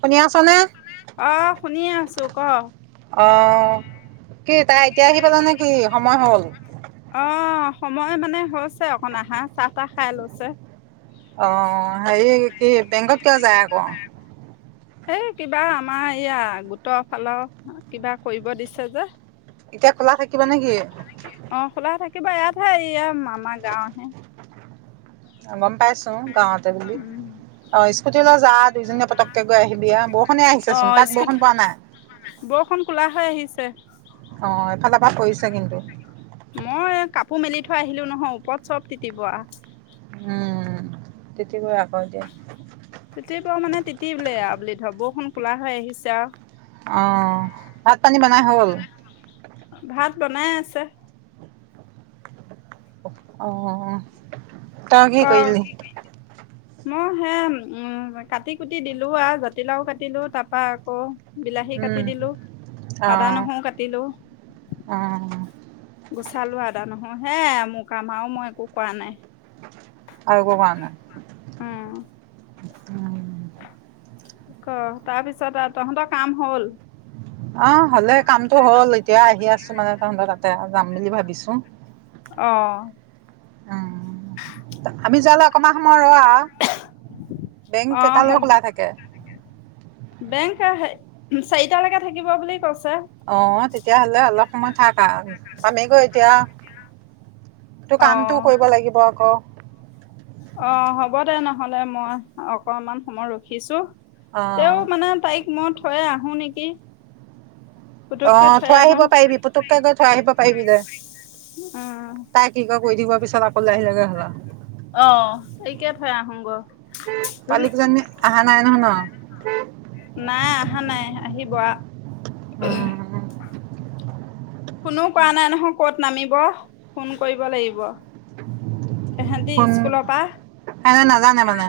শুনি আছ? নে? অঁ, শুনিয়ে আছো, ক'? অ', কি তাই এতিয়া আহি পালেনে কি, সময় হ'ল? অ', সময় মানে হৈছে অকণ আহা, চাহ তাহ খাই লৈছে। অ', হেৰি কি বেংকত কিয় যায় আকৌ? এই কিবা আমাৰ ইয়া গোটৰ ফালৰ কিবা কৰিব দিছে যে। এতিয়া খোলা থাকিব নে কি? অ' খোলা থাকিব, ইয়াতহে ইয়া আমাৰ গাঁৱতহে। অ' গম পাইছোঁ গাঁৱতে বুলি, উম অ' স্কুটিলৈ যা দুইজনীয়ে পটককে গৈ আহিবি আৰু বহু অ' স্কুট, বৰষুণ কোলা হৈ আহিছে। অ' এফালৰ পৰা পৰিছে কিন্তু। মই কাপোৰ মেলি থৈ আহিলোঁ নহয়, ওপৰত চব তিতিব আ। উম, তিতিব আকৌ এতিয়া। তিতিব মানে তিতিলেই বুলি ধৰ বৰষুণ কোলা হৈ আহিছে আৰু। অ', ভাত পানী বনাই হ'ল? ভাত বনাই আছে। অ'। তই কি ক। কৰিলি? মই হে, উম, কাটি কুটি দিলোঁ আৰু জাতিলাও কাটিলো তাৰ পৰা আকৌ বিলাহী কাটি উম দিলোঁ, আদা অ' নহৰু কাটিলো। অ' গুচালোঁ আদা নহৰু, হেয়াই মোৰ কাম আৰু মই একো কৰা নাই। আৰু একো কৰা নই? উম। ক, তাৰপিছত আৰু তহঁতৰ কাম হ'ল? অ' হ'লে কামটো হ'ল, এতিয়া আহি আছোঁ মানে তহঁতৰ তাতে যাম বুলি ভাবিছোঁ। অ'। উম, আমি যোয়ালে অকমান সময় ৰ' আ। বেংক অ' হ কেইটালৈ খোলা থাকে? বেংক হে, চাৰিটালৈকে থাকিব বুলি কৈছে। অ' তেতিয়া হ'লে অলপ সময় থাক আ, পামেগৈ এতিয়া, তোৰ অ কামটোও কৰিব লাগিব আকৌ। অ' হ'ব দে নহ'লে মই অকমান সময় ৰখিছোঁ। তেওঁ অ', মানে তাইক মই থৈ আহোঁ নেকি। পুতুককে অ' থৈ আহো আহিব পাৰিবি, পুতুককে গৈ থৈ আহিব পাৰিবি দে উম তাইক কি কৰে কৰি দিব পিছত আকৌ আহিলেগে হ'ল আও। অ' একে থৈ আহোগৈ ধোন পোৱালি কিজনী আহা নাই নহয় ন'? নাই আহা নাই আহিব আ। উম, ফোনো কৰা নাই নহয় ক'ত নামিব, ফোন কৰিব লাগিব। ইহঁতে ফোন স্কুলৰ পৰা সিহঁতে নাজানে মানে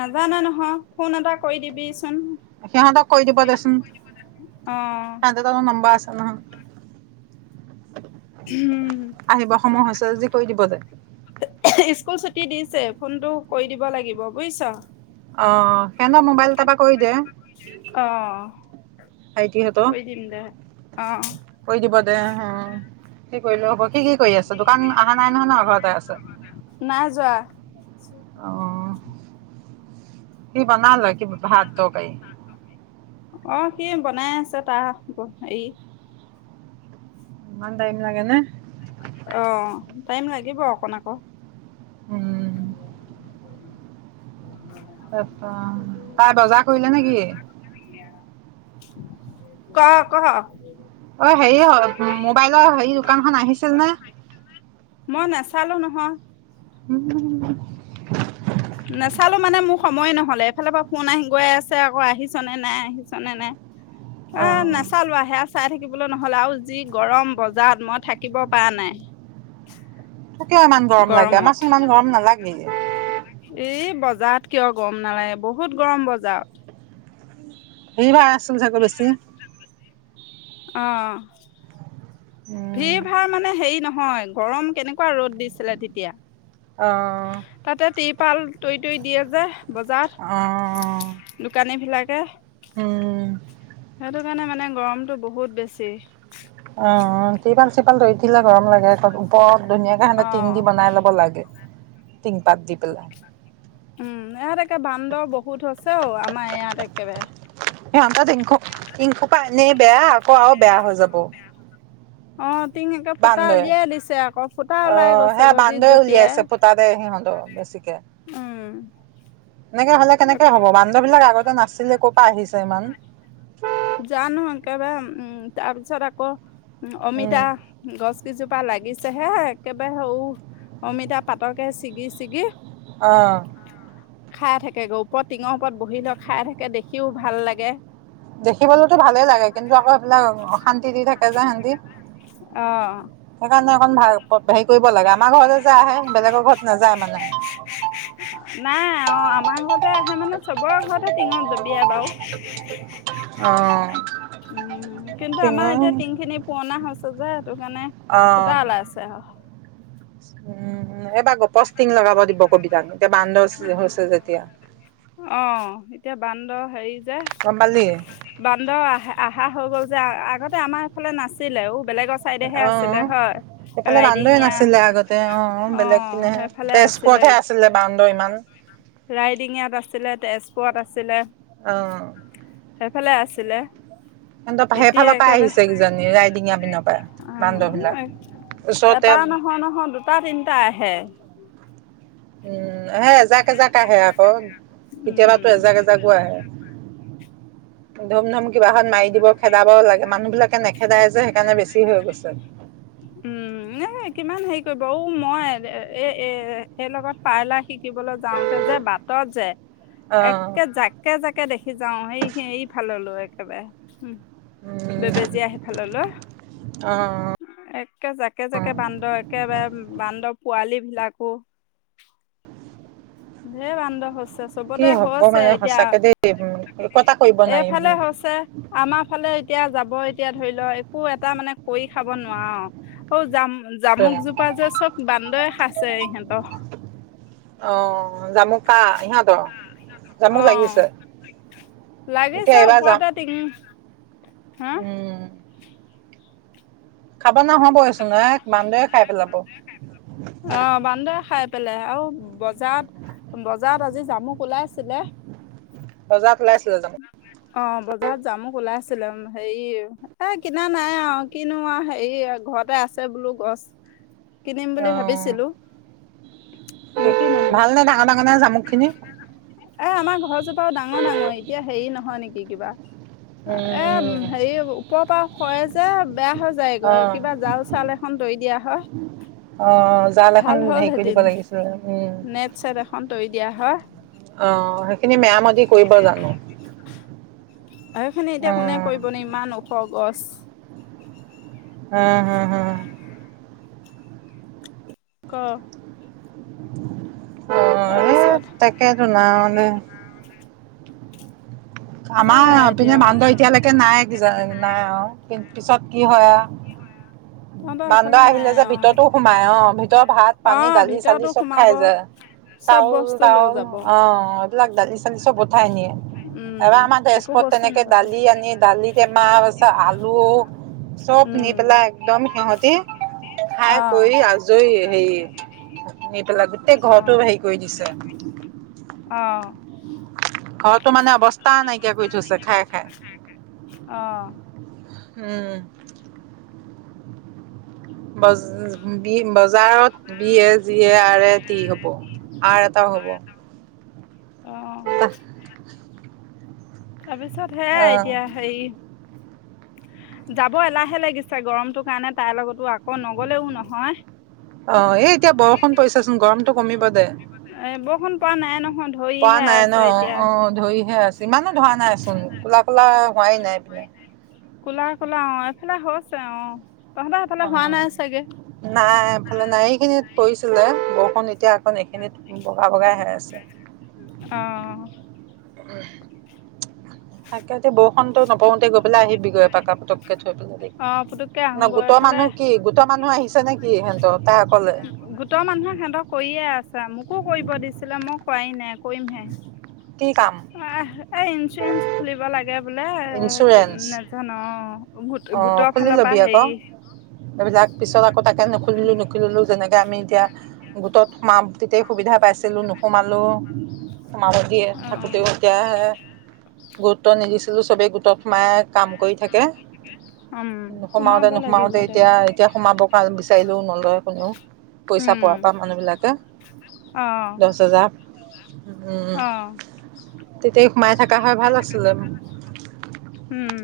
নাজানা নহয়, ফোন এটা কৰি দিবিচোন। সিহঁতক কৰি দিব দেচোন অ [unintelligible] দেউতাকৰ নাম্বাৰ আছে নহয়। [inaudible] আহিব সময় হৈছে যদি কৰি দিব দে। স্কুল ছুটি দিছে, ফোনটো কৰি দিব লাগিব বুজিছ। অ' হেনৰ মোবাইলৰ তাপা কৰি দে। অ। ভাইটীহঁতো কৰি দিম দে অ কৰি দিব দে হ, সি কৰিলেও হ'ব। সি কি কৰি আছে? দোকান আহা নাই নহয় ন ঘৰতে আছে? নাই যোৱা। অ কি বনালে কি ভাত তৰকাৰী। অ হেৰি বনাই আছে তা ব হেৰি ইমান টাইম লাগে নে? অ' টাইম লাগিব অকণ আকৌ। [inaudible] [unintelligible] তাই বজাৰ কৰিলে নে কি? ক', ক' অ' হেৰি হ'ল মোবাইলৰ হেৰি দোকানখন আহিছিল নে? মই নেচালো নহয়। উম নেচালো মানে মোৰ সময়ে নহ'লে, এফালৰ পৰা ফোন আহি গৈ আছে আকৌ, আহিছ নে নাই, আহিছ নে নাই? [inaudible] আ নাচালোৱা হে চাই থাকিবলৈ নহলে, আৰু যি গৰম বজাৰত, মই থাকিব পৰা নাই। তোৰ কিয় ইমান গৰম লাগে? আমাৰ গৰমত চোন ইমান গৰম নালাগেই। ই বজাৰত কিয় গৰম নালাগে, বহুত গৰম বজাৰত। হেৰি বা আছিল চাগৈ বেছি। অ' সেই ভাৰ মানে হেৰি নহয় গৰম কেনেকুৱা ৰ'দ দিছিলে তেতিয়া। অ'। তাতে তিৰপাল তৈ, তৈ দিয়ে যে। অ', বজাৰত দোকানী বিলাকে উম। সেইটো কাৰণে মানে গৰমটো বহুত বেছি। অ', তিৰপাল-চিৰপাল তৰি দিলে গৰম লাগে আক পপ ধুনীয়াকে হেত টিং দি অ'। বনাই ল'ব লাগে টিং পাত দি পেলাই। উম, ইহাত একে বান্দৰ বহুত হৈছে অ' আমাৰ ইয়াত একেবাৰে। [unintelligible] টিংসোপা এনেই বেয়া আকৌ আও বেয়া হৈ যাব। অ' টিন একে ফুটা বান্দৰে উলিয়াই দিছে আকৌ ফুটা ওলাই অ', গৈছে সেয়া গজিত বান্দৰে জঁপিয়াই। উলিয়াইছে ফুটা দে সিহঁত বেছিকে। উম এনেকে হ'লে কেনেকে হ'ব বান্দৰবিলাক আগতে নাছিলে ক'ৰ আহিছে ইমান জানোঁ! একেবাৰে, উম! তাৰপিছত আকৌ, উম, অমিতা। গছ কিজোপা লাগিছেহে এককেবায়ে হৌ অমিতা পাতকে ছিগি ছিগি অ', খাই থাকেগে, ওপৰত টিঙৰ ওপৰত বহি লৈ খাই থাকে দেখিও ভাল লাগে। দেখিবলেতো ভালেই লাগে, কিন্তু আকৌ সেইফালে অশান্তি দি থাকে যে সিহেঁতি। অ' সেইকাৰণে অকণ ভাল হেৰি কৰিব লাগে। আমাৰ ঘৰলে যে আহে, বেলেগৰ ঘৰত নাযায় মানে। নাই, অ' আমাৰ ঘৰতে আহে মানে চবৰে ঘৰতে টিঙত জপিয়াই বাৰু। অ', উম, কিন্তু আমাৰ টিঙৰ এতিয়া টিংখিনি পুৱনা হৈছে যে সেইটো কাৰণে ফুটা অ', ওলাইছে আউ। উম, এইবাৰ গপছ টিং লগাব দিব কবি তাক, এতিয়া বান্দৰ হৈছে যেতিয়া। অ' এতিয়া বান্দৰ হেৰি যে। গম পালি বান্দৰ আহ-আহা হৈ গ'ল যে, আ-আগতে আমাৰ এইফালে নাছিলে ঔ বেলেগৰ চাইডেহে অ', আছিলে অ' হয় সেফালে বান্দৰে ৰাইডিঙীয়া নাছিলে আগতে অ', বেলেগ পিনেহে সেইফালে তেজপুৰতহে আছিলে বান্দৰ ইমান। ৰাইডিঙিয়াত আছিলে, তেজপুৰত আছিলে। অ'। সেফালে আছিলে। [unintelligible] এতিয়া সেইফালৰ পা একেবাৰে আহিছে কিজানি ৰাইদিঙীয়া পিনৰপা বান্দৰবিলাক ওচৰতে হয় নহয় দুটা তিনটা আহে। উম হে এজাক-এজাক আহে আকৌ কেতিয়াবাতো উম এজাক-এজাক [unintelligible] ধুম ধম কিবা খন মাৰি দিব। খেদাবও লাগে, মানুহবিলাকে নেখেদাই যে সেইকাৰণে বেছি হৈ গৈছে। উম এ কিমান হেৰি কৰিব, ঔ মই এ-এ এইৰ লগত পাৰলা শি কিবলে যাওঁতে যে বাটত যে অ'। একে জাক কে জাকে দেখি যাওঁ, এইখি এইফাললৈ একেবাৰে, উম। উম, বেবেজীয়া সেফাললৈ একে জাকে-জাকে বান্দৰ একেবাৰে বান্দৰ পোৱালী বিলাকো ঢেৰ বান্দৰ হৈছে, কি চবতে হ'ব হৈছে মানে এতিয়া। সঁচাকে দেই উম, একো এটা কৰিব এইফালে নোৱাৰিবি হৈছে আমাৰ ফালে এতিয়া যাব এতিয়া ধৰি ল একো এটা মানে কৰি খাব নোৱাৰোঁ। অ', তোন। জাম-জামুক জোপা যে চব বান্দৰে খাইছে ইহঁতৰ। অ', জামু কাৰ, ইহঁতৰ? জামুক অ', লাগিছে এতিয়া লাগিছে, এইবাৰ যাম। ওপৰতে টিং আ উম, খাব নহবয়ে চোন এ বান্দৰে খাই পেলাব। অ', বান্দৰে খাই পেলাই আৰু বজাৰত, বজাৰত আজি জামুক ওলাইছিলে। বজাৰত ওলাইছিলে জামুক? অ', বজাৰত জামুক ওলাইছিলে উম হেৰি, এ কিনা নাই আও কিনো আৰু হেৰি ঘৰতে আছ আছে বোলো গছ [inaudible] কিনিম বুলি ভাবিছিলোঁ। ভাল নে ডাঙৰ-ডাঙৰ নে জামুকখিনি? এ আমাৰ ঘৰজোপাও ডাঙৰ-ডাঙৰ, এতিয়া হেৰি নহয় নেকি কিবা? এ উম। হেৰি ওপৰ পা সৰে যে বেয়া হৈ যায়গৈ, অ'। কিবা জাল-চাল এখন তৰি দিয়া হয়। অ', জাল এখন ভাল হেৰি কৰি দিব লাগিছিল। উম। ছেট এখন তৰি দিয়া হয়। অ', হেখিনি মেআমতি কৰিব জানোঁ? সেইখিনি এতিয়া কোনে অ' কৰিব নো ইমান ওখ গছ। উম হু হু। ক। উম এ তাৰপিছত তাকেতো [unintelligible] আমাৰ সেয়াই এতিয়া এপিনে বান্দৰ এতিয়ালেকে নাই। [unintelligible] নাই আও পিছত কি হয় আও তহঁতৰ সেইফালে বান্দৰ নাই আহিলে যে আৰু ভিতৰতো সোমাই অ', ভিতৰ অ ভাত-পানী, ভিতৰতো দালি-চালি চব খাই সোমাব যায়। চব বস্তু লৈ চাউল-তাউল যাব অ', এইবিলাক দালি-চালি চব উঠাই নিয়ে। অ উম এবাৰ আমাৰ একো তেজপুৰত বস্তু তেনেকে নাপাবি। দালি আনি দালি টেমা আছ আলু চব নি উম পেলাই একদম সিহতি অ খাই কৰি আ [unintelligible] হেৰি নি পেলে গোটেই অ ঘৰতো হেৰি কৰি দিছে। অ ঘৰটো মানে অৱস্থা ঘৰটো নাইকিয়া মানে কৰি থৈছে অৱস্থা খাই নাইকিয়া খাই কৰি থৈছে খাই খাই। অ। উম। বজ বি বজাৰত বি এ যি এ আৰ এ টি হ'ব, আৰ এটাও হ'ব। অ। তাৰপিছত সেয়াই আহ এতিয়া হেৰি যাব এলাহে লাগিছে গৰমটো কাৰণে তাইৰ লগতো আকৌ নগলেও নহয়। অ এই এতিয়া বৰষুণ পৰিছোচোন গৰমতটো কমিব দে। এ বৰষুণ পৰা নাই নহয় পৰা ধৰিহে নাই ন আছে এতিয়া। অ ধৰিহে আছে, ইমানো ধৰা নাইচোন ক'লা ক'লা হোৱাই নাই। ক'লা ক'লা অ এইফালে হৈছে অ। তহঁতৰ সেইফালে অ হোৱা নাই চাগে নাই, এইফালে নাই এইখিনিত পৰিছিলে বৰষুণ এতিয়া অকণ এইখিনিত বগা বগাই হৈ আছে। অহ। [unintelligible] তাকে এতি বৰষুটো নপওঁতে গৈ পেলে আহিবি গৈ এপাক আও পতকে থৈ পেলাই অ পুতুকে ন আহো গৈ গোটৰ এইফালে মানুহ কি গোটৰ মানুহ আহিছে নেকি ইহঁতৰ তাই অকলে গোটৰ মানুহে সিহঁতক কৰিয়ে আছে, মোকো কৰিব দিছিলে মই কৰাই নাই কৰিমহে। কি কাম আহ এ ইঞ্চুৰেঞ্চ খুলিব লাগে বোলে এ কি না ধন অ। অ খুলি লবি আকৌ এইবিলাক পিছত আকৌ তাক কে নুুখুলিলো নুুখুলিলো যেনেকে আমি এতিয়া গোটত সোমাম তেতিয়াই সুবিধা পাইছিলো নোসোমালো সোমাব দিয়ে অ থাকোঁতেও এতিয়াহে গুৰুত্ব নিদিছিলোঁ চবেই গোটত সোমাই কাম কৰি থাকে। উম নোসোমাওঁতে সোমাব লাগিব নোসোমাওঁতে দে এতিয়া এতিয়া সোমাব কা বিচাৰিলেও নলয় কোনেও। পইচা উম পোৱাৰ পৰা মানুহবিলাকে, অ দহ হেজাৰ। উম অ তেতিয়াই সোমাই থকা হৈ ভাল আছিলে। উম।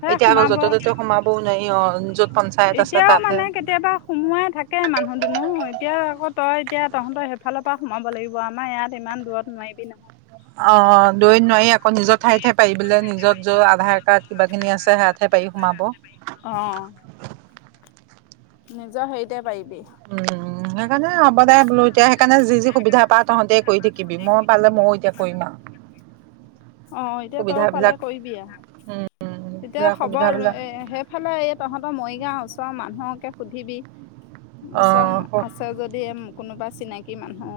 হে এতিয়া আকৌ সোমাব, য'তে ত'তে সোমাবও নোৱাৰি অঁ য'ত পঞ্চায়ত আছে এতিয়াও তাতহে মানে কেতিয়াবা সোমোৱাই থাকে মানুহ দুনো, এতিয়া আকৌ তই এতিয়া তহঁতৰ সেইফালৰ পৰা সোমাব লাগিব। আমাৰ ইয়াত ইমান দূৰত নোৱাৰিবি নহয়। অ দূৰৈত নোৱাৰি আকৌ, নিজৰ ঠাইত হে পাৰি বোলে। নিজৰ য'ত আধাৰ কাৰ্ড কিবা-কিনি আছে, হেয়াত হে পাৰি সোমাব। অ। নিজৰ হেৰিতে পাৰিবি। উম সেইকাৰণে হ'ব দে বোলো এতিয়া সেইকাৰণে যি যি সুবিধা পাওঁ তহঁতেই কৰি থাকিবি মই পালে ময়ো এতিয়া কৰিম আও। অ এতিয়া তইও পালে কৰিবি আও, এতিয়া খবৰ সুবিধাবিলাক এ হে সেইফালে এই তহঁতৰ মৰিগাঁওৰ ওচৰৰ মানুহকে সুধিবি। ওচৰত অ' আছে যদি, কোনোবা চিনাকি মানুহ।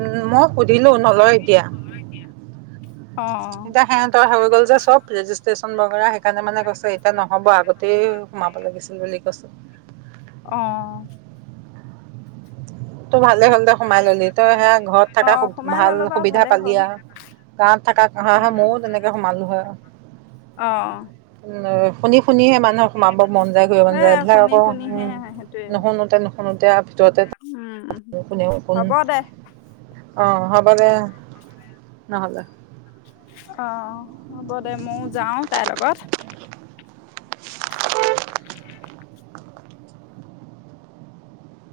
উম্, মই সুধিলোঁ, নলয় এতিয়া। অ এতিয়া সেহে তৰ হৈ গ'ল যে, চব ৰেজিষ্ট্ৰেশচন বগৰা। সেইকাৰণে মানে কৈছে এতিয়া নহ'ব, আগতেই সোমাব লাগিছিলে। সেইবুলি কৈছে। অ'। তোৰ ভালে হ'ল দে সোমাই ললি, তই সেয়া ঘৰত অ থকা সোমাই ভাল ললো বাৰু সুবিধা ভালেই পালি হ'ল আৰু। গাঁৱত থকা হয়, উম ময়ো তেনেকে সোমালো হয়। অ', উম্, শুনি শুনিহে মানুহ সোমাব মন যায়, ঘূৰিব সে মন যায়। এইবিলাক শুনি আকৌ শুনিহে উম্, সেইটোৱে নুশুনোতে নুশুনোতে আৰু ভিতৰতে উম কোনেও চোন, হ'ব দে অ' হ'ব দে, নহ'লে। অ', হ'ব দে। মই যাওঁ, তাইৰ লগত।